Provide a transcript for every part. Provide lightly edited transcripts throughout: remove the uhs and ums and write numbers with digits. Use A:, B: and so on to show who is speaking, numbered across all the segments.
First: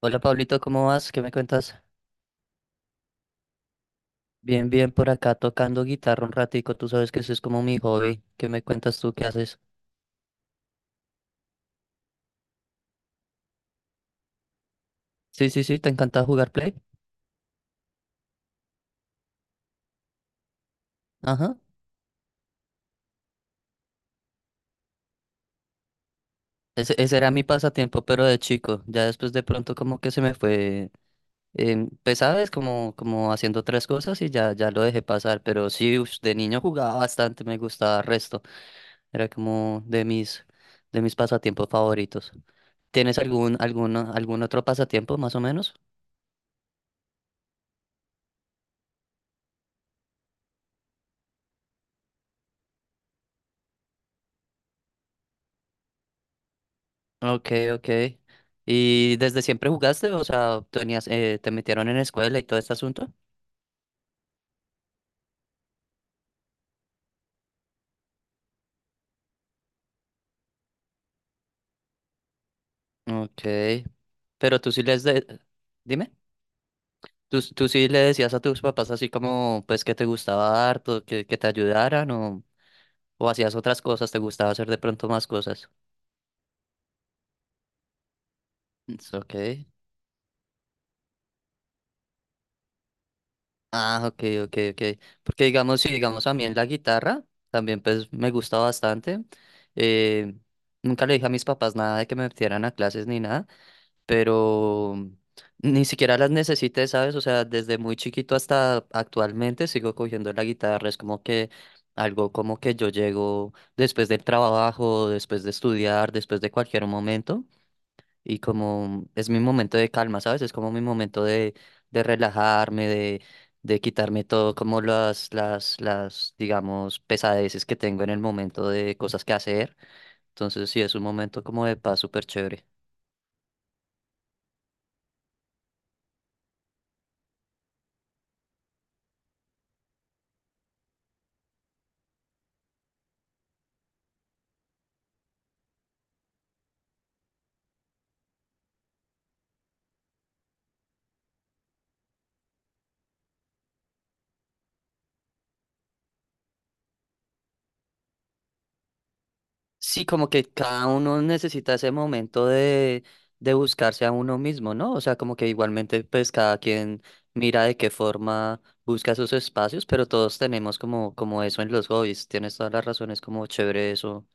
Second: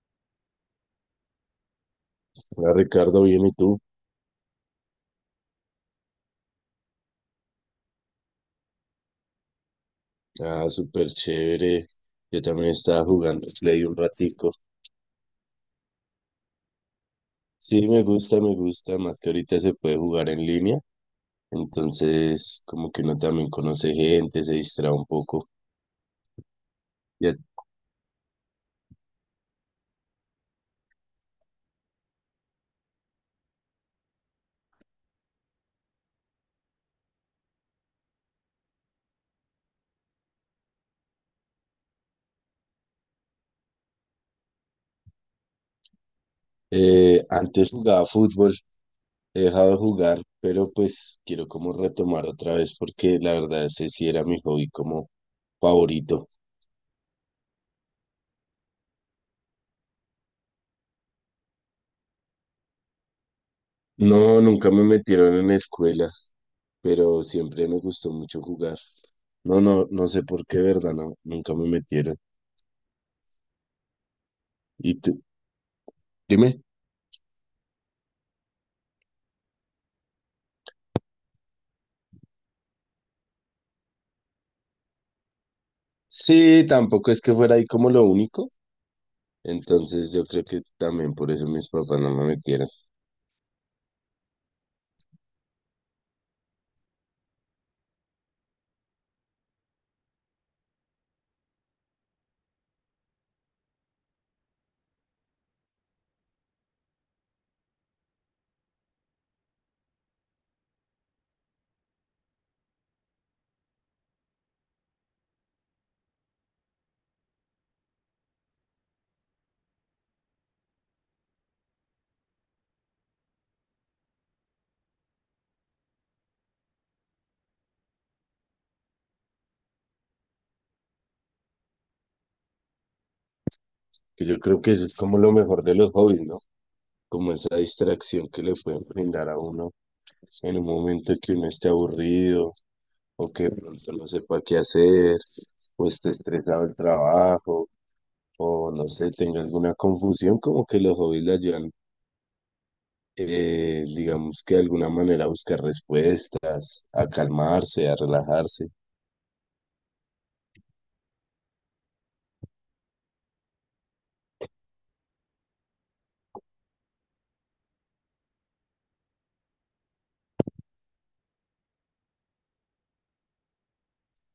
A: Hola Pablito, ¿cómo vas? ¿Qué me cuentas?
B: Hola Ricardo, bien, ¿y tú?
A: Bien, bien, por acá tocando guitarra un ratico, tú sabes que eso es como mi hobby. ¿Qué me cuentas tú? ¿Qué haces?
B: Ah, súper chévere. Yo también estaba jugando Play un ratico.
A: Sí, sí, sí, ¿te encanta jugar Play?
B: Sí, me gusta, más que ahorita se puede jugar en línea,
A: Ajá.
B: entonces como que uno también conoce gente, se distrae un poco.
A: Ese era
B: Ya,
A: mi pasatiempo, pero de chico. Ya después de pronto como que se me fue, pues sabes, como, haciendo otras cosas y ya lo dejé pasar. Pero sí, ush, de niño jugaba bastante, me gustaba resto. Era como de mis, pasatiempos favoritos. ¿Tienes algún otro pasatiempo más o menos?
B: antes jugaba fútbol, he dejado de jugar, pero pues quiero como retomar otra vez porque la verdad ese sí era mi hobby como favorito.
A: Ok, ok. ¿Y desde siempre jugaste? O sea, tenías, te metieron en escuela y todo este asunto.
B: No, nunca me metieron en escuela. Pero siempre me gustó mucho jugar. No sé por qué, ¿verdad? No, nunca me metieron.
A: Ok. Pero tú sí
B: ¿Y
A: les
B: tú?
A: de... Dime.
B: Dime.
A: ¿Tú sí le decías a tus papás así como, pues, que te gustaba harto, que te ayudaran o hacías otras cosas, te gustaba hacer de pronto más cosas?
B: Sí, tampoco es que fuera ahí como lo único.
A: It's Ok.
B: Entonces yo creo que también por eso mis papás no me metieron.
A: Ah, ok, ok, ok. Porque digamos, sí, digamos a mí en la guitarra también pues me gusta bastante. Eh, nunca le dije a mis papás nada de que me metieran a clases ni nada. Pero ni siquiera las necesité, ¿sabes? O sea, desde muy chiquito hasta actualmente sigo cogiendo la guitarra, es como que algo como que yo llego después del trabajo, después de estudiar, después de cualquier momento, y como es mi momento de calma, ¿sabes? Es como mi momento de, relajarme, de quitarme todo, como las, digamos, pesadeces que tengo en el momento de cosas que hacer. Entonces sí, es un momento como de paz súper chévere.
B: Que yo creo que eso es como lo mejor de los hobbies, ¿no? Como esa distracción que le pueden brindar a uno en un momento que uno esté aburrido, o que de pronto no sepa qué hacer, o esté estresado el trabajo, o no sé, tenga alguna confusión, como que los hobbies le ayudan, digamos que de alguna manera a buscar respuestas, a calmarse, a relajarse.
A: Sí, como que cada uno necesita ese momento de buscarse a uno mismo, ¿no? O sea, como que igualmente pues cada quien mira de qué forma busca sus espacios, pero todos tenemos como, como eso en los hobbies. Tienes todas las razones como chévere eso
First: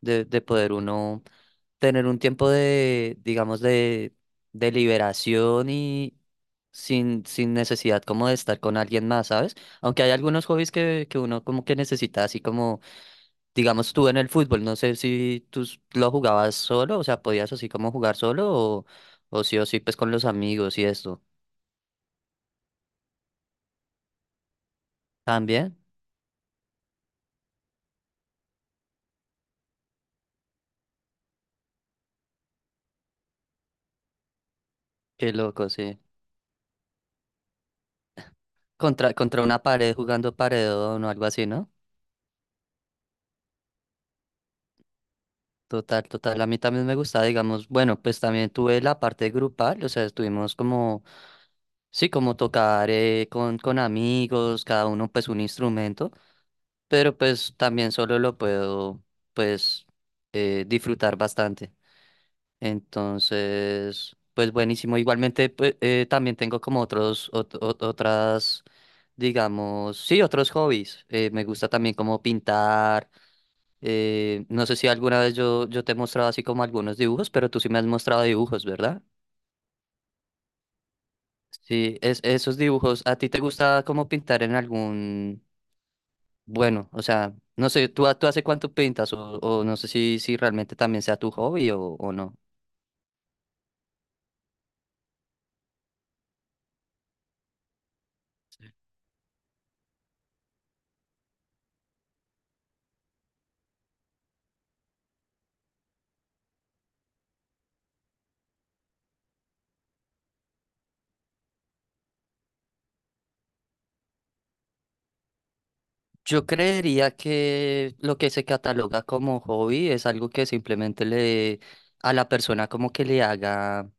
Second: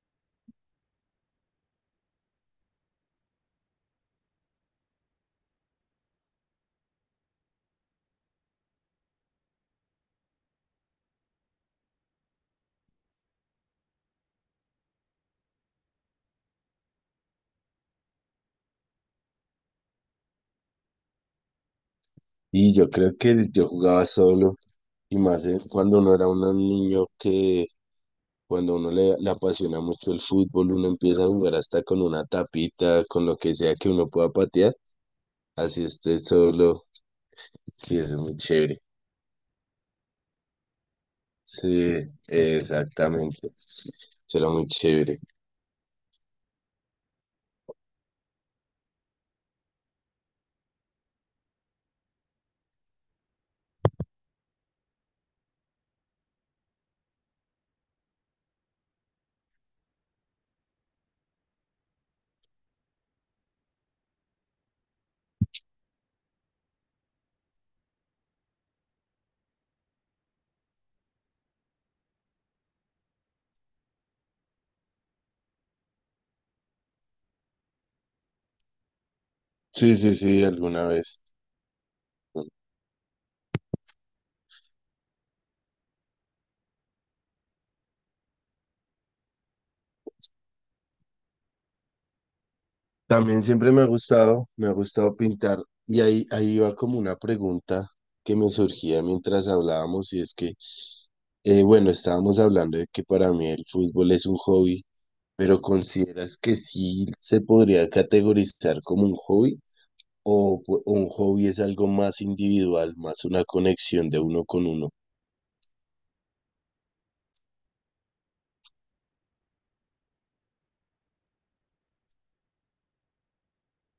A: de, poder uno tener un tiempo de, digamos, de, liberación y sin necesidad como de estar con alguien más, ¿sabes? Aunque hay algunos hobbies que uno como que necesita así como. Digamos tú en el fútbol, no sé si tú lo jugabas solo, o sea, podías así como jugar solo o sí pues con los amigos y esto.
B: Y yo creo que yo jugaba solo, y más
A: También,
B: cuando uno era un niño que... Cuando a uno le apasiona mucho el fútbol, uno empieza a jugar hasta con una tapita, con lo que sea que uno pueda patear.
A: qué loco,
B: Así
A: sí.
B: esté solo. Sí, eso es muy chévere.
A: Contra, contra una pared jugando paredón o algo así, ¿no?
B: Sí, exactamente. Será muy chévere.
A: Total, total. A mí también me gusta digamos, bueno, pues también tuve la parte grupal, o sea, estuvimos como, sí, como tocar con, amigos, cada uno pues un instrumento, pero pues también solo lo puedo pues disfrutar bastante. Entonces, pues buenísimo. Igualmente, pues, también tengo como otros, otras, digamos, sí, otros hobbies. Me gusta también como pintar. No sé si alguna vez yo te he mostrado así como algunos dibujos, pero tú sí me has mostrado dibujos, ¿verdad?
B: Sí, sí, sí, alguna vez.
A: Sí, esos dibujos, ¿a ti te gusta como pintar en algún, bueno, o sea, no sé, ¿tú hace cuánto pintas o no sé si realmente también sea tu hobby o no?
B: También siempre me ha gustado pintar. Y ahí iba como una pregunta que me surgía mientras hablábamos, y es que, bueno, estábamos hablando de que para mí el fútbol es un hobby, pero ¿consideras que sí se podría categorizar como un hobby? ¿O o un hobby es algo más individual, más una conexión de uno con uno?
A: Yo creería que lo que se cataloga como hobby es algo que simplemente le a la persona como que le haga,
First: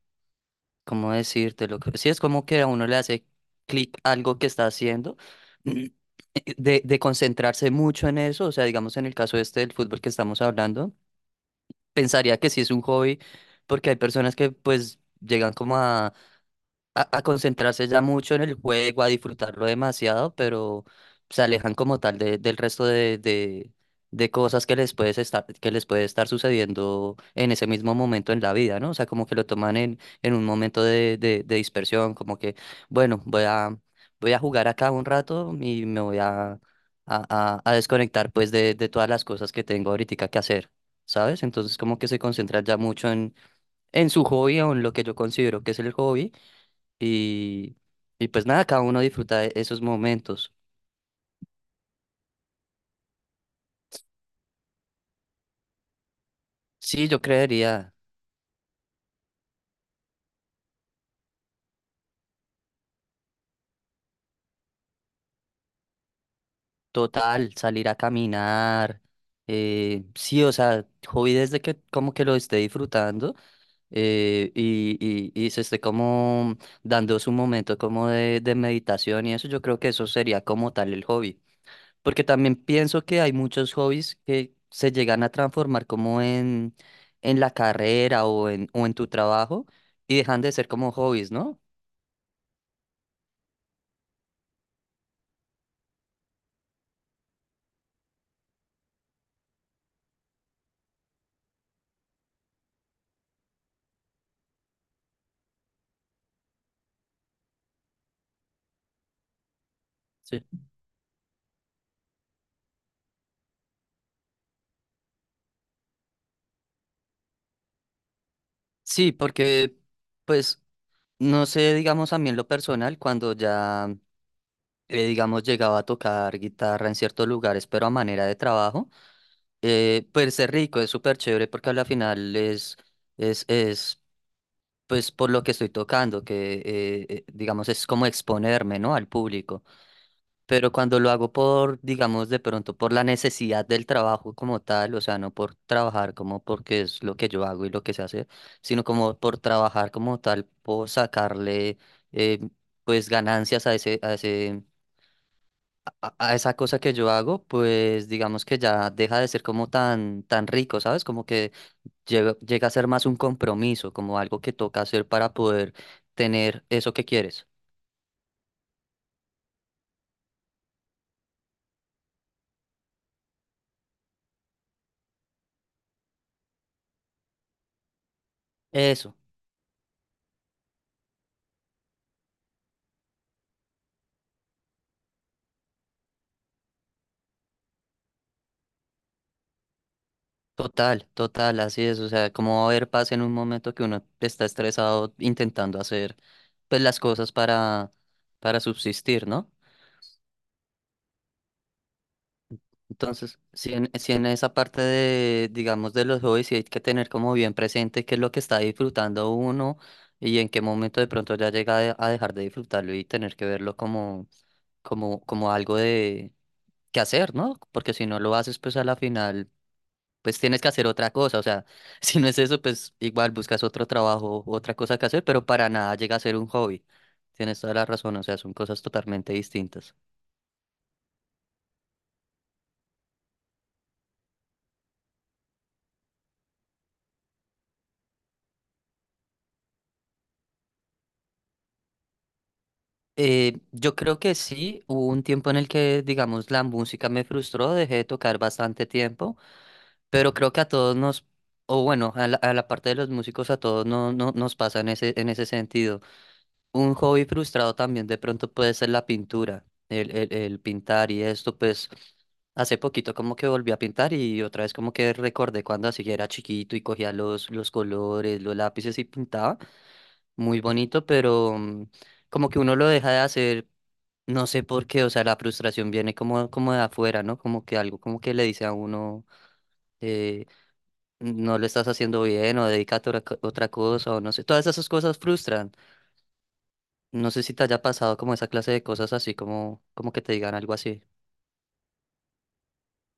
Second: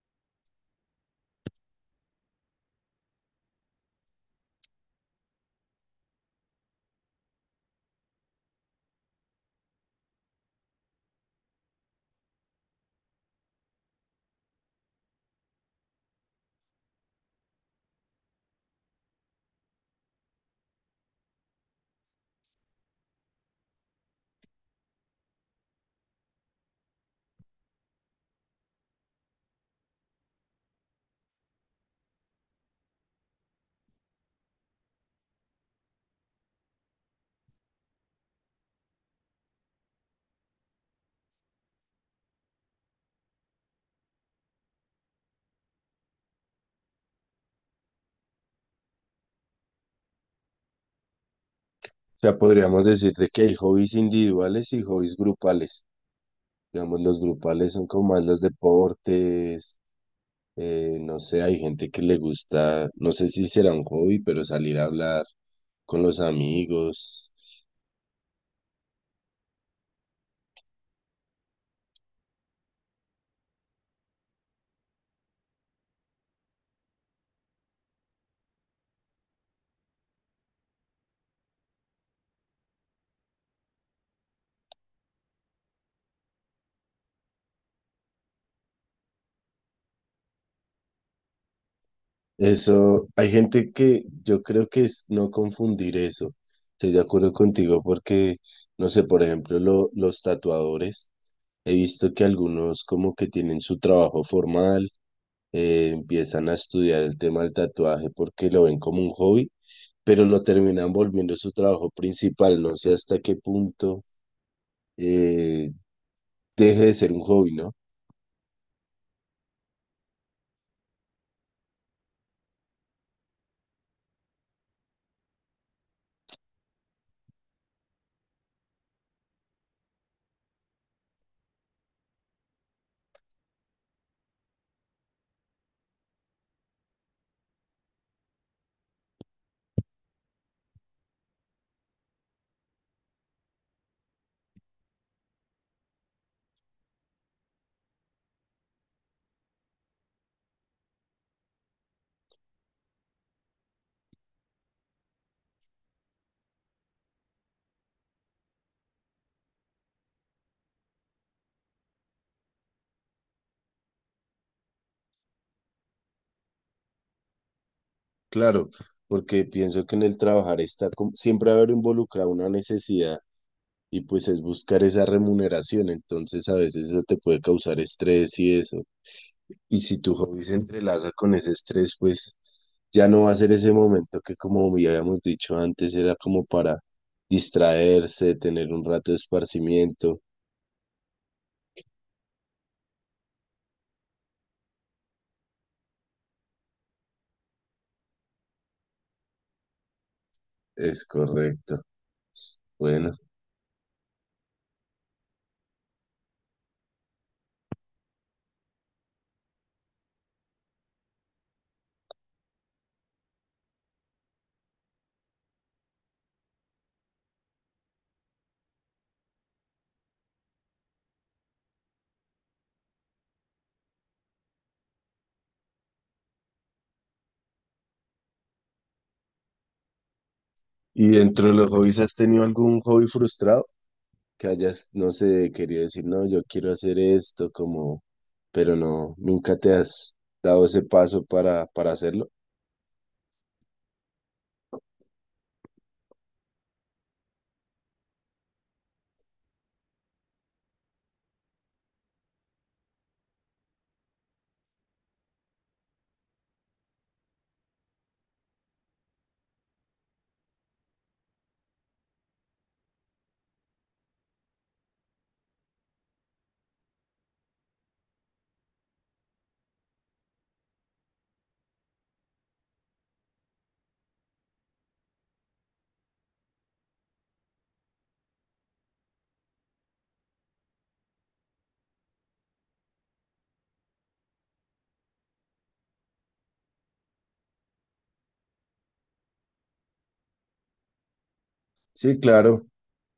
A: ¿cómo decírtelo? Sí, es como que a uno le hace clic algo que está haciendo, mm, de, concentrarse mucho en eso, o sea, digamos en el caso este del fútbol que estamos hablando, pensaría que sí es un hobby, porque hay personas que pues llegan como a, concentrarse ya mucho en el juego, a disfrutarlo demasiado, pero se alejan como tal del resto de cosas que les puedes estar, que les puede estar sucediendo en ese mismo momento en la vida, ¿no? O sea, como que lo toman en, un momento de dispersión, como que, bueno, voy a jugar acá un rato y me voy a, desconectar pues de todas las cosas que tengo ahorita que hacer. ¿Sabes? Entonces como que se concentran ya mucho en su hobby o en lo que yo considero que es el hobby y, y pues nada, cada uno disfruta de esos momentos.
B: O sea, podríamos decir de que hay hobbies individuales y hobbies grupales. Digamos,
A: Sí, yo
B: los grupales son
A: creería.
B: como más los deportes, no sé, hay gente que le gusta, no sé si será un hobby, pero salir a hablar con los amigos.
A: Total, salir a caminar. Sí, o sea, hobby desde que como que lo esté disfrutando y, se esté como dando su momento como de meditación y eso, yo creo que eso sería como tal el hobby. Porque también pienso que hay muchos hobbies que se llegan a transformar como en, la carrera o en tu trabajo y dejan de ser como hobbies, ¿no?
B: Eso, hay gente que yo creo que es no confundir eso. Estoy de acuerdo contigo porque, no sé, por ejemplo, los tatuadores, he visto que algunos como que tienen su trabajo formal, empiezan a estudiar el tema del tatuaje porque lo ven como un hobby, pero lo
A: Sí.
B: terminan volviendo su trabajo principal. No sé hasta qué punto eh, deje de ser un hobby, ¿no?
A: Sí, porque pues no sé, digamos a mí en lo personal, cuando ya digamos llegaba a tocar guitarra en ciertos lugares, pero a manera de trabajo, pues es rico, es súper chévere porque al final es pues por lo que estoy tocando, que digamos es como exponerme, ¿no? Al público. Pero cuando lo hago por, digamos, de pronto por la necesidad del trabajo como tal, o sea, no por trabajar como porque es lo que yo hago y lo que se hace, sino como por trabajar como tal, por sacarle eh, pues ganancias a esa cosa que yo hago, pues digamos que ya deja de ser como tan, tan rico, ¿sabes? Como que llega a ser más un compromiso, como algo que toca hacer para poder tener eso que quieres.
B: Claro, porque pienso que en el trabajar siempre va a haber involucrada una necesidad y pues es buscar esa remuneración, entonces a veces eso te puede causar estrés y eso.
A: Eso.
B: Y si tu hobby se entrelaza con ese estrés, pues ya no va a ser ese momento que como ya habíamos dicho antes era como para distraerse, tener un rato de esparcimiento.
A: Total, total, así es. O sea, como va a haber paz en un momento que uno está estresado intentando hacer pues las cosas para, subsistir, ¿no?
B: Es correcto. Bueno.
A: Entonces, si en esa parte de, digamos, de los hobbies, sí hay que tener como bien presente qué es lo que está disfrutando uno y en qué momento de pronto ya llega a dejar de disfrutarlo y tener que verlo como, como algo de que hacer, ¿no? Porque si no lo haces, pues a la final pues tienes que hacer otra cosa. O sea, si no es eso, pues igual buscas otro trabajo, otra cosa que hacer, pero para nada llega a ser un hobby. Tienes toda la razón, o sea, son cosas totalmente distintas.
B: ¿Y dentro de los hobbies has tenido algún hobby frustrado? Que hayas, no sé, querido decir, no, yo quiero hacer esto, como, pero no, nunca te has dado ese paso para hacerlo.
A: Yo creo que sí, hubo un tiempo en el que, digamos, la música me frustró, dejé de tocar bastante tiempo, pero creo que a todos nos, o bueno, a la, parte de los músicos, a todos no, no, nos pasa en ese sentido. Un hobby frustrado también de pronto puede ser la pintura, el pintar y esto, pues hace poquito como que volví a pintar y otra vez como que recordé cuando así era chiquito y cogía los, colores, los lápices y pintaba, muy bonito, pero como que uno lo deja de hacer, no sé por qué, o sea, la frustración viene como de afuera, ¿no? Como que algo como que le dice a uno, eh, no lo estás haciendo bien o dedícate a otra otra cosa o no sé, todas esas cosas frustran. No sé si te haya pasado como esa clase de cosas así como, que te digan algo así.
B: Sí, claro,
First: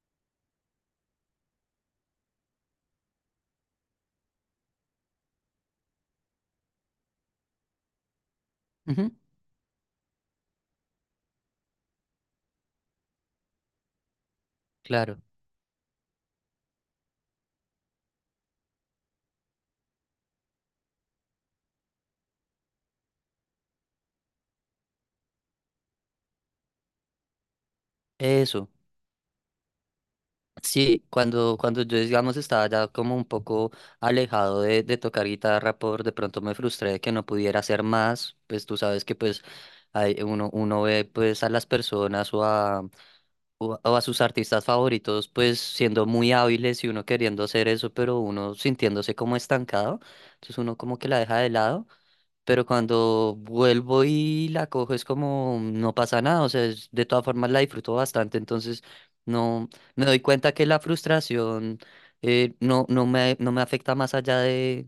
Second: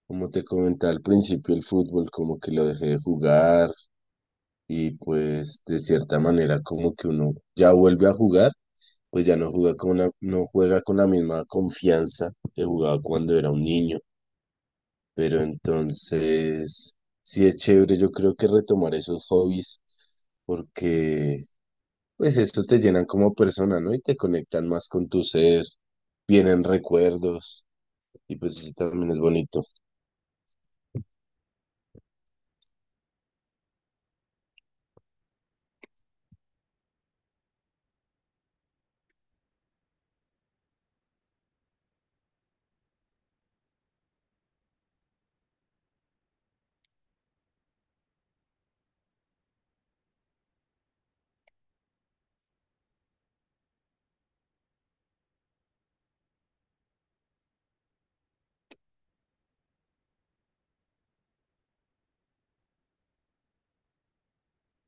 B: como te comentaba al principio, el fútbol, como que lo dejé de jugar, y pues de cierta manera como que uno ya vuelve a jugar,
A: Ujú.
B: pues ya no juega con no juega con la misma confianza que jugaba cuando era un niño,
A: Claro.
B: pero entonces sí es chévere yo creo que retomar esos hobbies porque pues esto te llenan como persona, ¿no? Y te conectan más con tu ser, vienen recuerdos y pues
A: Eso.
B: eso también es bonito.
A: Sí, cuando yo, digamos, estaba ya como un poco alejado de tocar guitarra, por de pronto me frustré de que no pudiera hacer más, pues tú sabes que pues hay, uno, uno ve pues a las personas o a, o, a o a sus artistas favoritos pues siendo muy hábiles y uno queriendo hacer eso, pero uno sintiéndose como estancado, entonces uno como que la deja de lado. Pero cuando vuelvo y la cojo es como no pasa nada, o sea, es- de todas formas la disfruto bastante, entonces no me doy cuenta que la frustración no, no me, no me afecta más allá de,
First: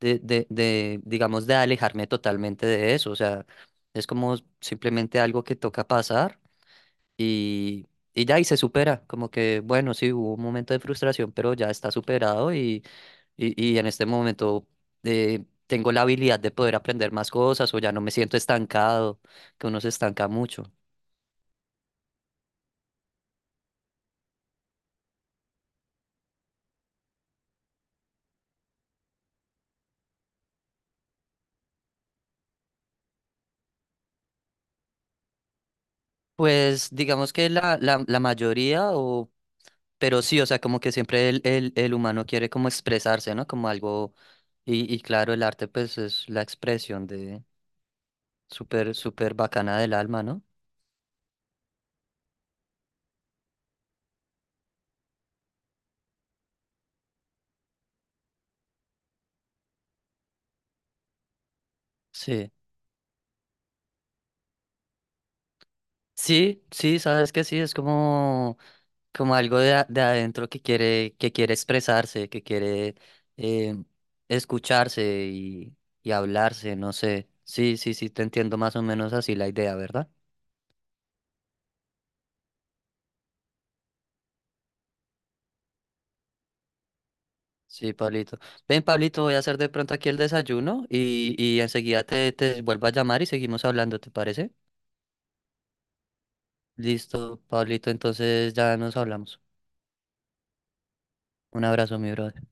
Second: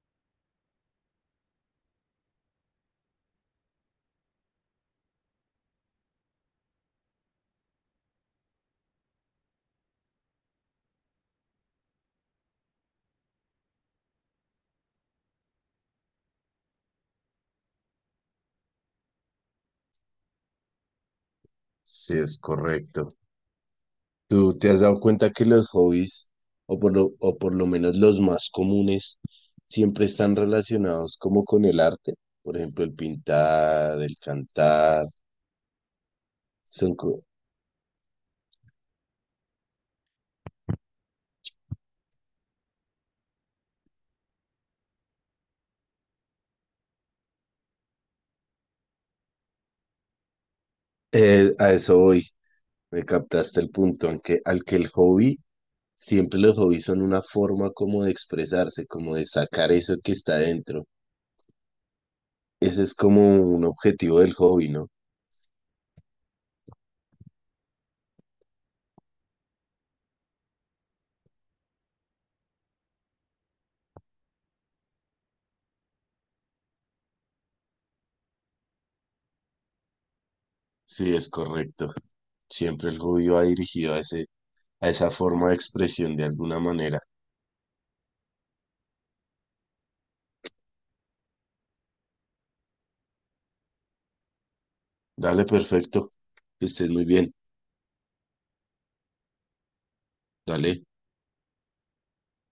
A: de, digamos, de alejarme totalmente de eso, o sea, es como simplemente algo que toca pasar y, y ya, y se supera, como que, bueno, sí, hubo un momento de frustración, pero ya está superado y en este momento tengo la habilidad de poder aprender más cosas o ya no me siento estancado, que uno se estanca mucho.
B: Sí, es correcto. ¿Tú te has dado cuenta que los hobbies, o por lo menos los más comunes, siempre están relacionados como con el arte? Por ejemplo, el pintar, el cantar.
A: Pues
B: Son, co-
A: digamos que la, la mayoría, o, pero sí, o sea, como que siempre el, el humano quiere como expresarse, ¿no? Como algo, y claro, el arte pues es la expresión de súper, súper bacana del alma, ¿no?
B: a eso voy. Me captaste el punto en que, al que el hobby, siempre los hobbies son una forma como de expresarse, como de sacar eso que está dentro.
A: Sí.
B: Ese es como un objetivo del hobby, ¿no?
A: Sí, sí, sabes que sí, es como... como algo de, de adentro que quiere, expresarse, que quiere eh, escucharse y hablarse, no sé. Sí, sí, sí, te entiendo más o menos así la idea, ¿verdad?
B: Sí, es correcto. Siempre el hobby va dirigido a ese, a esa forma de expresión de alguna manera.
A: Sí, Pablito. Ven, Pablito, voy a hacer de pronto aquí el desayuno y, enseguida te vuelvo a llamar y seguimos hablando, ¿te parece?
B: Dale, perfecto. Que estés muy bien.
A: Listo, Pablito, entonces ya nos hablamos.
B: Dale.
A: Un abrazo, mi brother.